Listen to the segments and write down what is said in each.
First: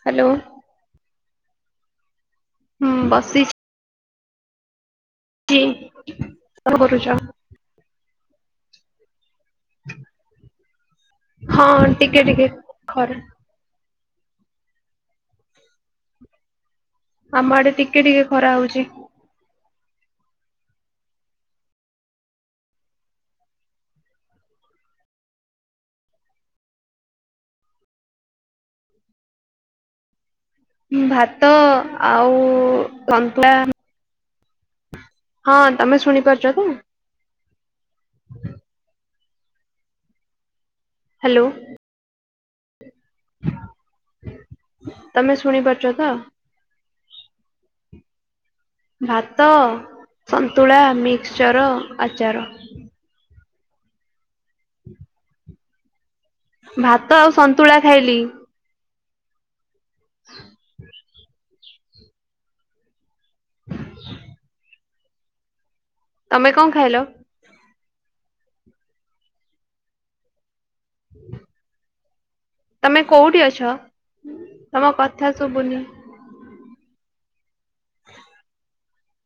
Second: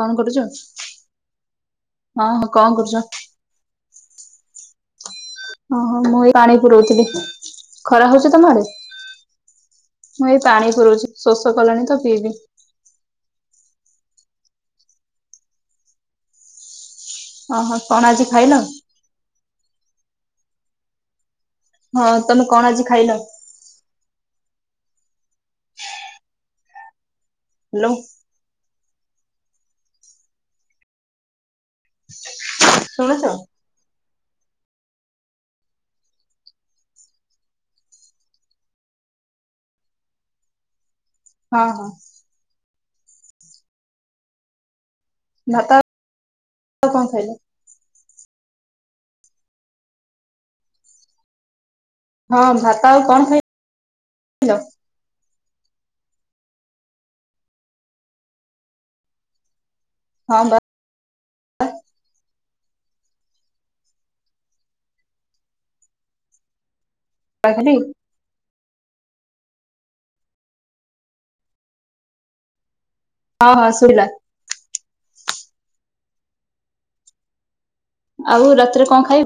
କଣ ହ୍ୟାଲୋ କରୁଛ ହଁ ହଁ କଣ କରୁଛ। ସି। ହଁ ହଁ ମୁଁ ଏ ପାଣି କଣ କରୁଛ? ପୁରଉଥିଲି। ଖରା ହଉଛି ତମ ଆଡେ ମୁଁ ଏଇ ପାଣି ପୁରଉଛି ଶୋଷ ହଁ କଲିଣି ତ ଟିକେ ପିଇବି। ଟିକେ ଖରା। ଆମ ଆଡେ ଓହୋ ଟିକେ କଣ ଟିକେ ଆଜି ଖାଇଲ? ଖରା ହଉଛି। ହଁ ତମେ କଣ ଆଜି ଖାଇଲ। ହାଲୋ। ଭାତ ଆଉ ଶୁଣୁଛ? ସନ୍ତୁଳା। ହଁ ତମେ ଶୁଣିପାରୁଛ ତ। ହାଲୋ। ଅ ହ। ତମେ ଭାତ ଶୁଣିପାରୁଚ ତ। ଆଉ କଁ ଖାଇଲ। ଭାତ ସନ୍ତୁଳା ମିକ୍ସଚର। ଆଚାର। ହଁ ଭାତ ଆଉ କଣ ଖାଇ ହୁଁ ଭାତ ଆଉ ସନ୍ତୁଳା ଖାଇଲି। ହଁ ବା। ହ ତମେ କଁ ଖାଇଲ। ଖାଇଥିଲି। ତମେ କୋଉଠି ହଁ ହଁ ଅଛ ଶୁଭିଲା। ତମ କଥା ଶୁଭୁନି। ଆଉ ରାତିରେ କଁ ଖାଇ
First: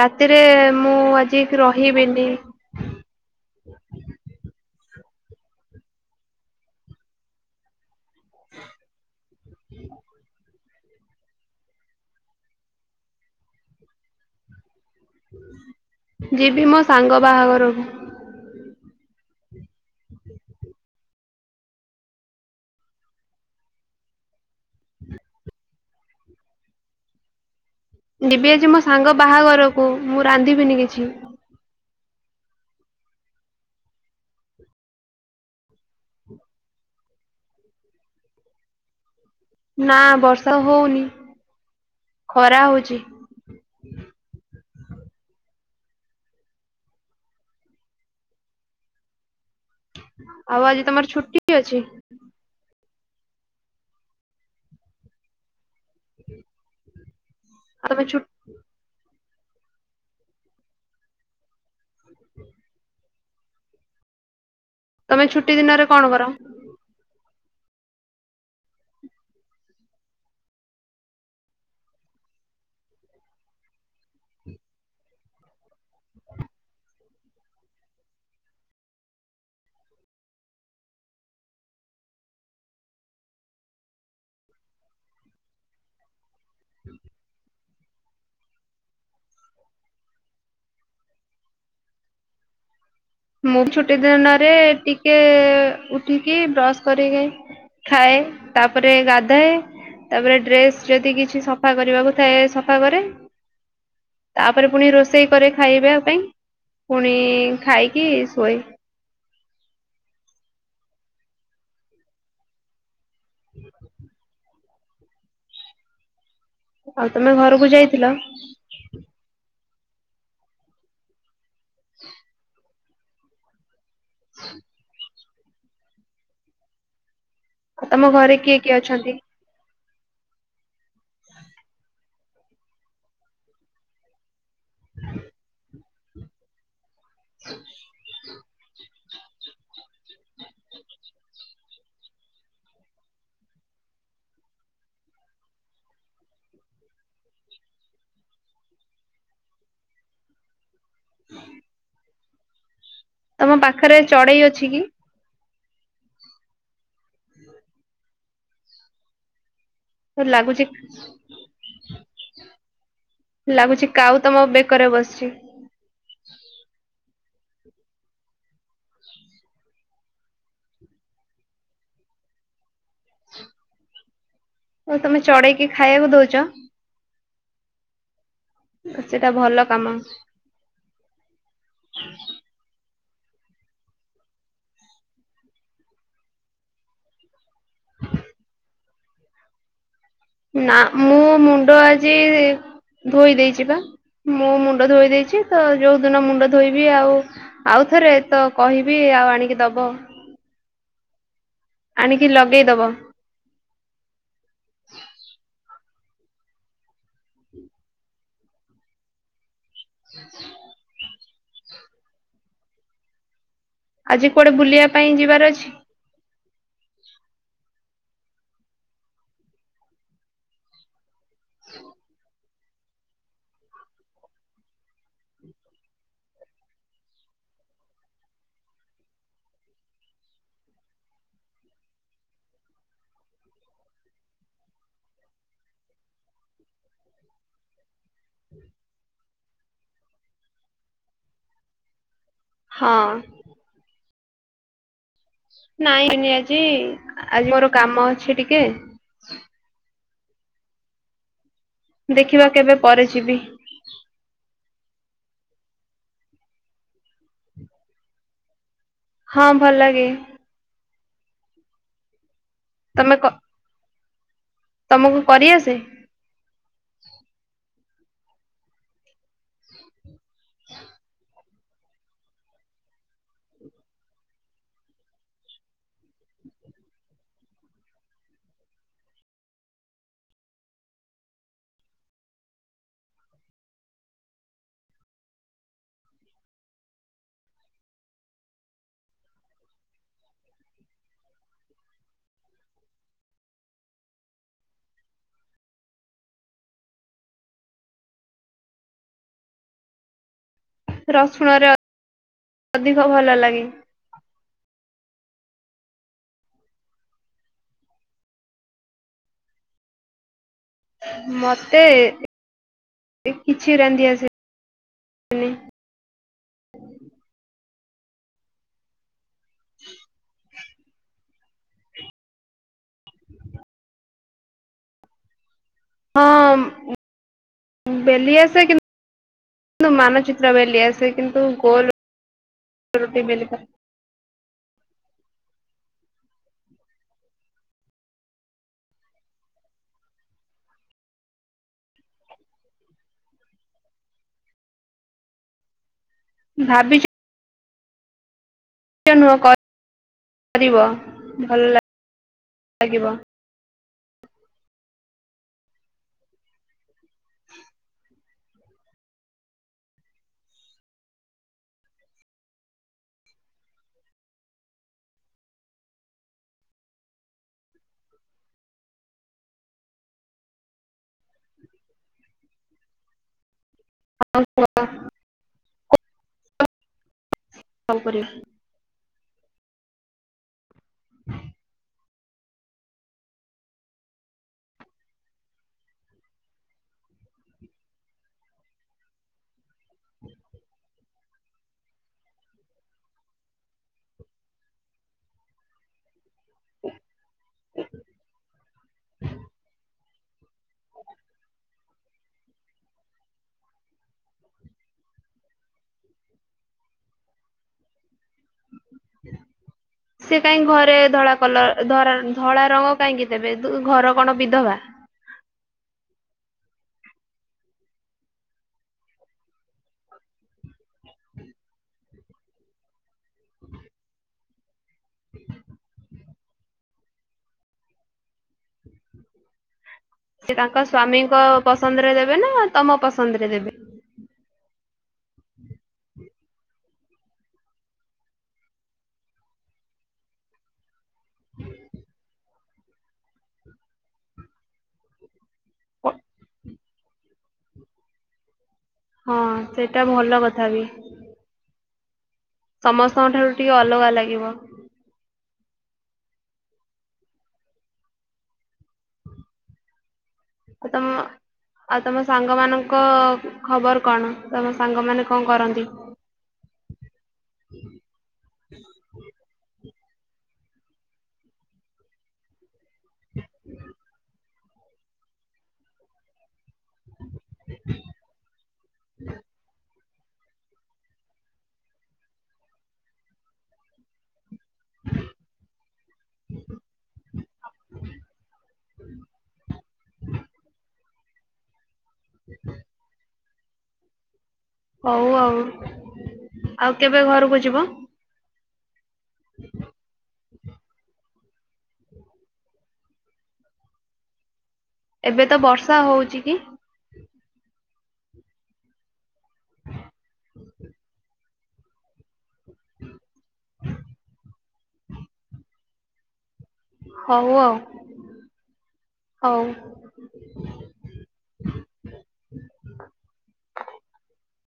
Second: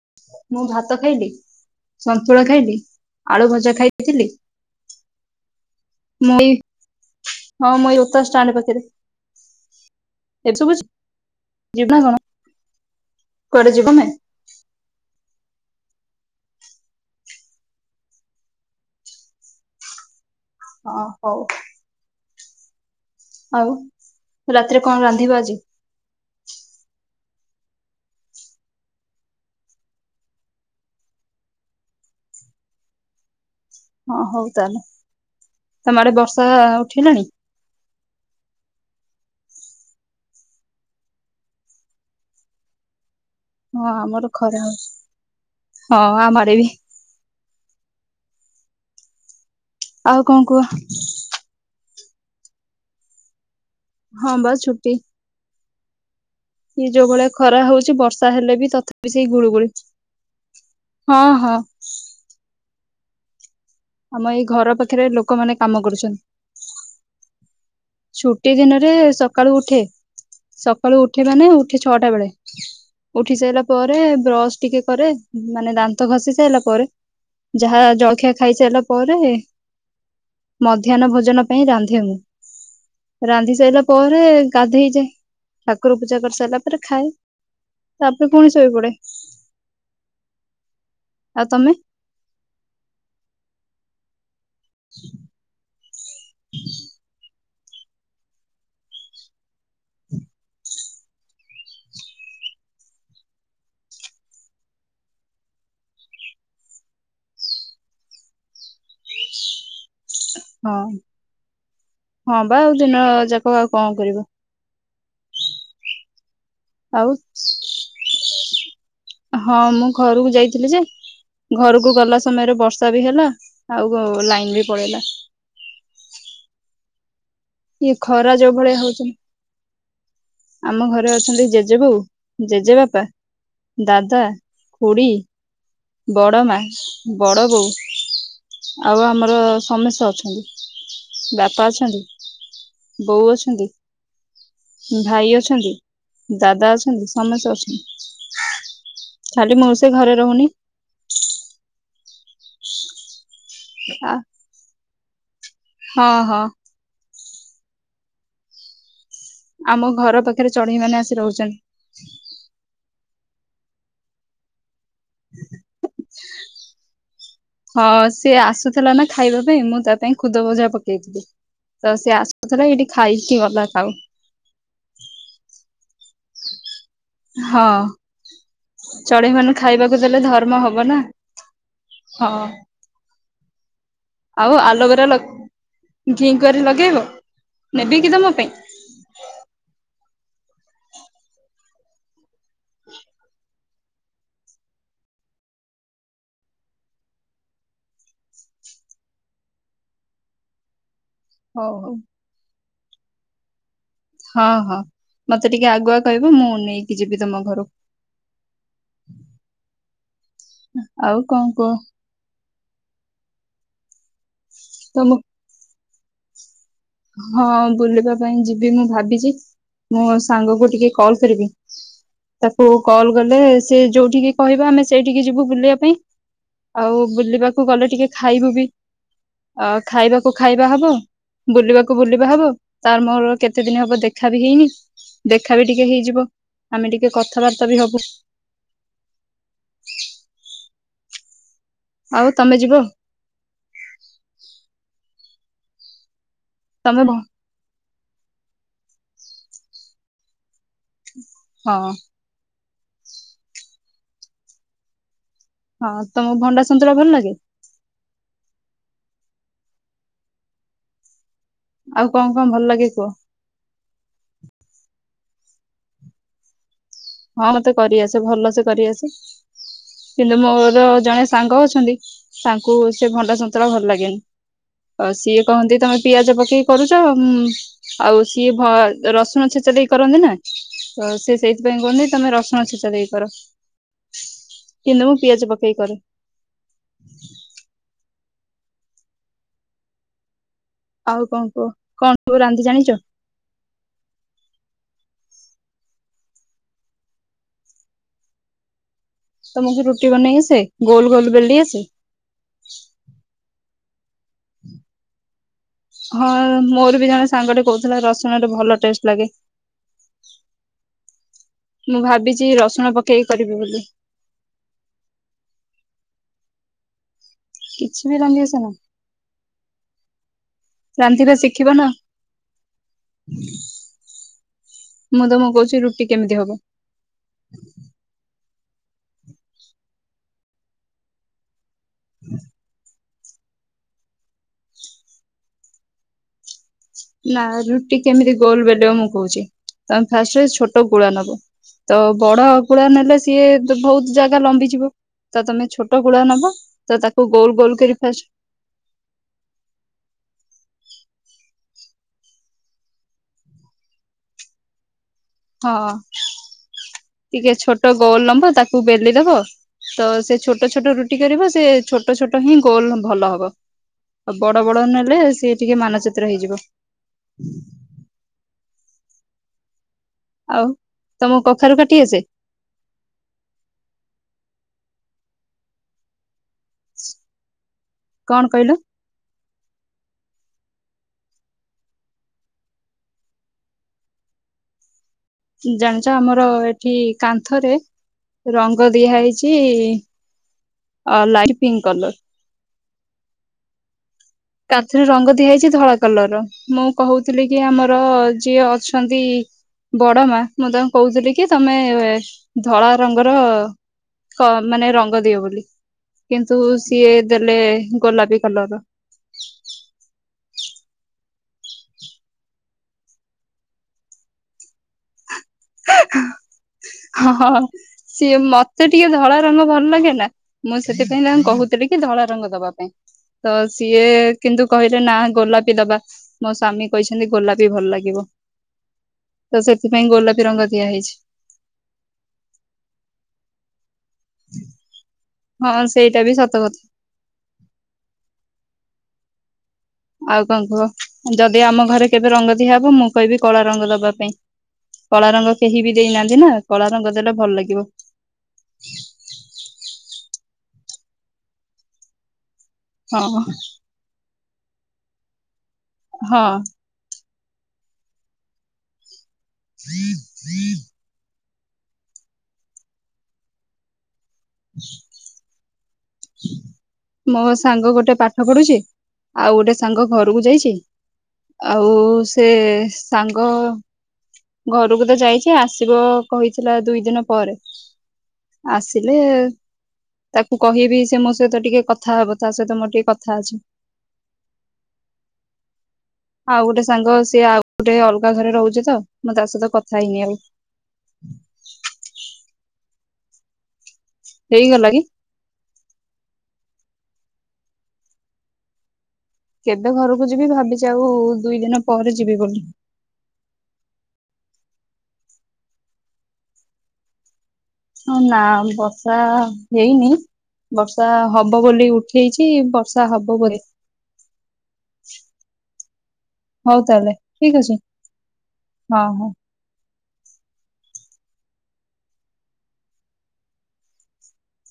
ରାତିରେ ମୁଁ ଭାତ ଖାଇଲି ଆଜି ରହିବିନି ସନ୍ତୁଳା ଖାଇଲି। ଆଳୁ ଭଜା ଖାଇଥିଲି ମୁଁ ଏଇ। ହଁ ମୁଁ ଏଇ ଯୋତା ଷ୍ଟାଣ୍ଡ ପାଖରେ। ଏଠି ସବୁଚି ଯିବି ନା କଣ। କୁଆଡେ ଯିବ ତମେ ଯିବି ମୋ ସାଙ୍ଗ ବାହାଘରକୁ। ହ ଆ ହଉ। ଆଉ ରାତିରେ କଣ ରାନ୍ଧିବ ଆଜି। ଜିବି ଆଜି ମୋ ସାଙ୍ଗ ବାହାଘରକୁ ମୁଁ ରାନ୍ଧିବିନି କିଛି। ହଁ ହଉ ତାହେଲେ ତମ ଆଡେ ବର୍ଷା ଉଠେଇଲାଣି। ନା ବର୍ଷା ହଉନି ଖରା ହଉଛି। ହଁ ଆମର ଖରା ହଉଛି ହଁ ଆମ ଆଡେ ବି। କଣ କୁହ ଆଉ ଆଜି ତମର ଛୁଟି ଅଛି। ହଁ ବା ଛୁଟି। [inaudible] ଇଏ ଯୋଉ ଭଳିଆ ଖରା ଆଉ ହଉଛି ତମେ ଛୁ ବର୍ଷା ହେଲେ ବି ତଥାପି ସେଇ ଗୁଳୁଗୁଳି ହଁ ହଁ। ଆମ ଏଇ ଘର ପାଖରେ ତମେ ଛୁଟି ଲୋକମାନେ ଦିନରେ କାମ କଣ କର? କରୁଛନ୍ତି। ଛୁଟି ଦିନରେ ସକାଳୁ ଉଠେ ସକାଳୁ ଉଠେ ମାନେ ଉଠେ ଛଅଟା ବେଳେ। ଉଠି ସାଇଲା ପରେ ବ୍ରସ ଟିକେ କରେ ମାନେ ଦାନ୍ତ ଘସି ସାଇଲା ପରେ। ଯାହା ଜଳଖିଆ ଖାଇ ସାରିଲା ପରେ। ମଧ୍ୟାହ୍ନ ଭୋଜନ ପାଇଁ ରାନ୍ଧେ ମୁଁ। ରାନ୍ଧି ସାଇଲା ପରେ ଗାଧୋଇ ଯାଏ ଠାକୁର ପୂଜା କରି ସାଇଲା ପରେ ଖାଏ। ତାପରେ ପୁଣି ଶୋଇ ପଡେ ଆଉ ତମେ। ମୁଁ ଛୁଟି ଦିନରେ ଟିକେ ଉଠିକି ବ୍ରଶ କରିକି। ଖାଏ ତାପରେ ଗାଧାଏ। ତାପରେ ଡ୍ରେସ ଯଦି କିଛି ସଫା କରିବାକୁ ଥାଏ ସଫା କରେ। ତାପରେ ପୁଣି ରୋଷେଇ କରେ ଖାଇବା ପାଇଁ ପୁଣି ଖାଇକି କି ଶୁଏ। ହଁ ହଁ ବା ଆଉ ଦିନ ଯାକ ଆଉ କଣ କରିବ? ଆଉ ତମେ ଘରକୁ ଯାଇଥିଲ? ହଁ ମୁଁ ଘରକୁ ଯାଇଥିଲି ଯେ ଘରକୁ ଗଲା ସମୟରେ ବର୍ଷା ବି ହେଲା ଆଉ ଗ ଲାଇନ ବି ପଳେଇଲା। ଆଉ ଇଏ ତମ ଘରେ ଖରା ଯୋଉ କିଏ କିଏ ଭଳିଆ ହଉଚି। ଅଛନ୍ତି? ଆମ ଘରେ ଅଛନ୍ତି ଜେଜେ ବୋଉ ଜେଜେବାପା ଦାଦା ଖୁୁଡି ବଡ ମା ବଡ ବୋଉ ଆଉ ଆମର ସମେସ୍ତ ଅଛନ୍ତି ବାପା ଅଛନ୍ତି ବୋଉ ଅଛନ୍ତି। ଭାଇ ଅଛନ୍ତି ଦାଦା ଅଛନ୍ତି ସମସ୍ତେ ଅଛନ୍ତି। ଖାଲି ମୁଁ ସେ ଘରେ ରହୁନି। [inaudible] ତମ ପାଖରେ ଚଢ଼େଇ ଅଛି କି? ହଁ ହଁ। ଆମ ଘର ପାଖରେ ଲାଗୁଛି ଚଢେଇ ମାନେ ଆସି ରହୁଛନ୍ତି। ଲାଗୁଛି କାଉ ତମ ବେକରେ ବସିଛି। ହଁ ସିଏ ଆସୁଥିଲା ନା ଖାଇବା ପାଇଁ ମୁଁ ତା ପାଇଁ ଖୁଦ ଭଜା ପକେଇଥିଲି ତ ସେ ଆ [unintelligible] ଏଇଠି ଖାଇକି ଗଲା କାଉ। ଆଉ ତମେ ଚଢେଇକି ଖାଇବାକୁ ଦଉଛ? ହଁ ସେଟା ଚଢେଇ ମାନେ ଭଲ କାମ ଖାଇବାକୁ ଦେଲେ ଧର ମ ହବ ନା ହଁ। ଆଉ ଆଲୋଭେରା ଲଗ୍ ଘିଁ କୁଆଁରି ଲଗେଇବ ନେବି କି ତମ ପାଇଁ? ନା ମୁଁ ମୁଣ୍ଡ ଆଜି ଧୋଇ ଦେଇଛି ବା। ମୁଁ ମୁଣ୍ଡ ଧୋଇ ଦେଇଛି ତ ଯୋଉ ଦିନ ମୁଣ୍ଡ ଧୋଇବି ଆଉ ଆଉ ଥରେ ତ କହିବି ଆଉ ଆଣିକି ଦବ। ହଉଁ ହଉ। ଟିକି ଲଗେଇ ଦବ। ହଁ ହଁ ମତେ ଟିକେ ଆଗୁଆ କହିବ ମୁଁ ନେଇକି ଯିବି ତମ ଘରୁ [inaudible] ଆଉ କଣ କୁହ? ଆଜି କୁଆଡେ ବୁଲିବା ତମ ପାଇଁ ଯିବାର ଅଛି? ହଁ ବୁଲିବା ପାଇଁ ଯିବି ମୁଁ ଭାବିଛି ମୋ ସାଙ୍ଗକୁ ଟିକେ କଲ କରିବି ତାକୁ କଲ କଲେ ସେ ଯୋଉଠିକି କହିବା ଆମେ ସେଇଠିକି ଯିବୁ ବୁଲିବା ପାଇଁ ଆଉ ବୁଲିବାକୁ ଗଲେ ଟିକେ ଖାଇବୁ ବି ଆ ଖାଇବାକୁ ଖାଇବା ହବ ବୁଲିବାକୁ ବୁଲିବା ହବ ତାର ମୋର କେତେ ଦିନ ହବ ଦେଖା ବି ହେଇନି ଦେଖା ବି ଟିକେ ହେଇଯିବ ଆମେ ଟିକେ କଥାବାର୍ତ୍ତା ବି ହବୁ। [unintelligible] ଆଉ ତମେ ଯିବ? ହଁ ନାଇଁ ଯିବିନି ଆଜି ତମେ ଭ- ଆଜି ମୋର କାମ ଅଛି ଟିକେ ହଁ ଦେଖିବା କେବେ ପରେ ଯିବି। ହଁ ତମକୁ ଭଣ୍ଡା ସନ୍ତୁଳା ଭଲ ଲାଗେ? ହଁ ଭଲ ଲାଗେ। ଆଉ କଣ କଣ ଭଲ ଲାଗେ? କୁହ ତମେ କ ତମକୁ କରିଆସେ? ହଁ ମତେ କରିଆସେ ଭଲ ସେ କରିଆସେ। କିନ୍ତୁ ମୋର ଜଣେ ସାଙ୍ଗ ଅଛନ୍ତି ତାଙ୍କୁ ସେ ଭଣ୍ଡା ସନ୍ତୁଳା ଭଲ ଲାଗେନି। ଆ ସିଏ କହନ୍ତି ତମେ ପିଆଜ ପକେଇ କରୁଛ ଉଁମ ଆଉ ସିଏ ହଁ ରସୁଣ ଛେଚା ଦେଇ କରନ୍ତି ନା ତ ସେ ସେଇଥିପାଇଁ କୁହନ୍ତି ତମେ ରସୁଣ ଛେଚା ଦେଇ କର କିନ୍ତୁ ମୁଁ ପିଆଜ ପକେଇ କରେ। ଆଉ କଣ କୁହ କଣ ସବୁ ରାନ୍ଧି ଜାଣିଛ? ତମକୁ ରୁଟି ବନେଇ ଆସେ? ଗୋଲ ଗୋଲ ବେଲି ରସୁଣରେ ଆସେ ଅଧିକ ଭଲ ଲାଗେ। ହଁ ମୋର ବି ଜଣେ ସାଙ୍ଗଟେ କହୁଥିଲା ରସୁଣରେ ଭଲ ଟେଷ୍ଟ ଲାଗେ। ମତେ ମୁଁ ଭାବିଚି ରସୁଣ ପକେଇକି କରିବି କିଛି ବୋଲି। ରାନ୍ଧି ଆସେନି [unintelligible] କିଛି ବି ରାନ୍ଧିଆସେନା ରାନ୍ଧିବା ଶିଖିବନା ଆଉ। ମୁଁ ତୁମକୁ କହୁଛି ରୁ ହଁ ଅଁ ବେଲି ଆସେ କିନ୍ତୁ ମାନଚିତ୍ର ବେଲି ଆସେ କିନ୍ତୁ ଗୋଲ [unintelligible] ରୁଟି ବେଲିବା ନା ରୁଟି କେମିତି ଗୋଲ ବେଲିବ ମୁଁ କହୁଛି ତମେ ଫାଷ୍ଟରେ ଛୋଟ ଗୁଳା ନବ। ତ ବଡ ଗୁଳା ନେଲେ ସିଏ ବହୁତ ଜାଗା ଲମ୍ବିଯିବ ତ ତମେ ଛୋଟ ଗୁଳା ନବ। ତ ଭାବିଚ ତାକୁ ଗୋଲ ଗୋଲ କରିକି ଫାଷ୍ଟ [inaudible] କରିବ ଭଲ ଲାଗିବ। ହଁ ଅଁ ଟିକେ ଛୋଟ ଗୋଲ ଲମ୍ବ ତାକୁ ବେଲି ଦବ। ତ ସେ ଛୋଟ ଛୋଟ ରୁଟି କରିବ ସେ ଛୋଟ ଛୋଟ ହିଁ ଗୋଲ ଭଲ ହବ। ଆଉ ବଡ ବଡ ନେଲେ ସିଏ ଟିକେ ମାନଚିତ୍ର ହେଇଯିବ। ଆଉ ତମକୁ କଖାରୁ କାଟି ଆସେ? [inaudible] କଲ କଣ କରିବ। କହିଲ [unintelligible] ଜାଣିଛ ଆମର ଏଠି କାନ୍ଥରେ ରଙ୍ଗ ଦିଆ ହେଇଛି ଇ ଅ ଲାଇଟ୍ ପିଙ୍କ କଲର। କାନ୍ଥରେ ରଙ୍ଗ ଦିଆଯାଇଛି ଧଳା କଲର ର। ମୁଁ କହୁଥିଲି କି ଆମର ଯିଏ ଅଛନ୍ତି ବଡ ମା ମୁଁ ତାଙ୍କୁ କହୁଥିଲି କି ତମେ ଏ ଧଳା ରଙ୍ଗର ମାନେ ରଙ୍ଗ ଦିଅ ବୋଲି କିନ୍ତୁ ସିଏ ଦେଲେ ଗୋଲାପୀ କଲର ର। [inaudible] କାହିଁକ ଘରେ ଧଳା କଲର ଧରା ଧଳା ରଙ୍ଗ କାହିଁକି ଦେବେ ଘର କଣ ବିଧବା। ହ ହଁ ସିଏ ମତେ ଟିକେ ଧଳା ରଙ୍ଗ ଭଲ ଲାଗେ ନା। ମୁଁ ସେଥିପାଇଁ ତାଙ୍କୁ କହୁଥିଲି କି ଧଳା ରଙ୍ଗ ଦବା ପାଇଁ ତ ସିଏ କିନ୍ତୁ କହିଲେ ନା ଗୋଲାପି ଦବା। ମୋ ସ୍ୱାମୀ କହିଛନ୍ତି ଗୋଲାପୀ ଭଲ ଲାଗିବ ତ ସେଥିପାଇଁ ଗୋଲାପୀ ସିଏ ରଙ୍ଗ ତାଙ୍କ ଦିଆ ହେଇଛି ସ୍ଵାମୀଙ୍କ ପସନ୍ଦରେ ଦେବେ ନା ତମ ପସନ୍ଦରେ ଦେବେ। [inaudible] ହଁ ସେଇଟା ବି ସତ କଥା। ଆଉ କଣ କୁହ ଯଦି ଆମ ଘରେ କେବେ ରଙ୍ଗ ଦିଆହବ ମୁଁ କହିବି କଳା ରଙ୍ଗ ଦବା ପାଇଁ। କଳା ରଙ୍ଗ କେହି ବି ଦେଇନାହାନ୍ତି ନା କଳା ରଙ୍ଗ ଦେଲେ ଭଲ ଲାଗିବ। ହଁ ସେଇଟା ଭଲ କଥା ବି। ସମସ୍ତଙ୍କ ହଁ ଠାରୁ ଟିକେ ଅଲଗା ଲାଗିବ। ହଁ। [inaudible] ତମ ଆଉ ତମ ସାଙ୍ଗ ମାନଙ୍କ ଖବର କଣ? ତମ ସାଙ୍ଗମାନେ କଣ କରନ୍ତି? ମୋ ସାଙ୍ଗ ଗୋଟେ ପାଠ ପଢୁଚି ଆଉ ଗୋଟେ ସାଙ୍ଗ ଘରୁକୁ ଯାଇଚି। ଆଉ ସେ ସାଙ୍ଗ ଘରୁକୁ ତ ଯାଇଛି ଆସିବ। କହିଥିଲା ଦୁଇ ଦିନ ପରେ ଆସିଲେ ତାକୁ କହିବି ସେ ମୋ ସହିତ ଟିକେ କଥା ହବ ତା ସହିତ ମୋର ଟିକେ କଥା ଅଛି। ଆଉ ଗୋଟେ ସାଙ୍ଗ ସିଏ ଆଉ ଗୋଟେ ଅଲଗା ଘରେ ରହୁଛି ତ ମୁଁ ତା ସହିତ କଥା ହେଇନି ଆଉ। [inaudible] ହେଇଗଲା। କି ହଉ ଆଉ ଆଉ କେବେ ଘରୁକୁ ଯିବ। କେବେ ଘରକୁ ଯିବି ଭାବିଚି ଆଉ ଦୁଇ ଦିନ ପରେ ଯିବି ବୋଲି। ଏବେ ତ ବର୍ଷା ହଉଛି କି? ହଁ ନା ବର୍ଷା ହେଇନି ବର୍ଷା ହବ ବୋଲି ଉ ହେଇଛି ବର୍ଷା ହବ ବୋରେ। ହଉ ତାହେଲେ ହଉ ଠିକ ଆଉ ଅଛି ହଁ ହଁ। ହଉ।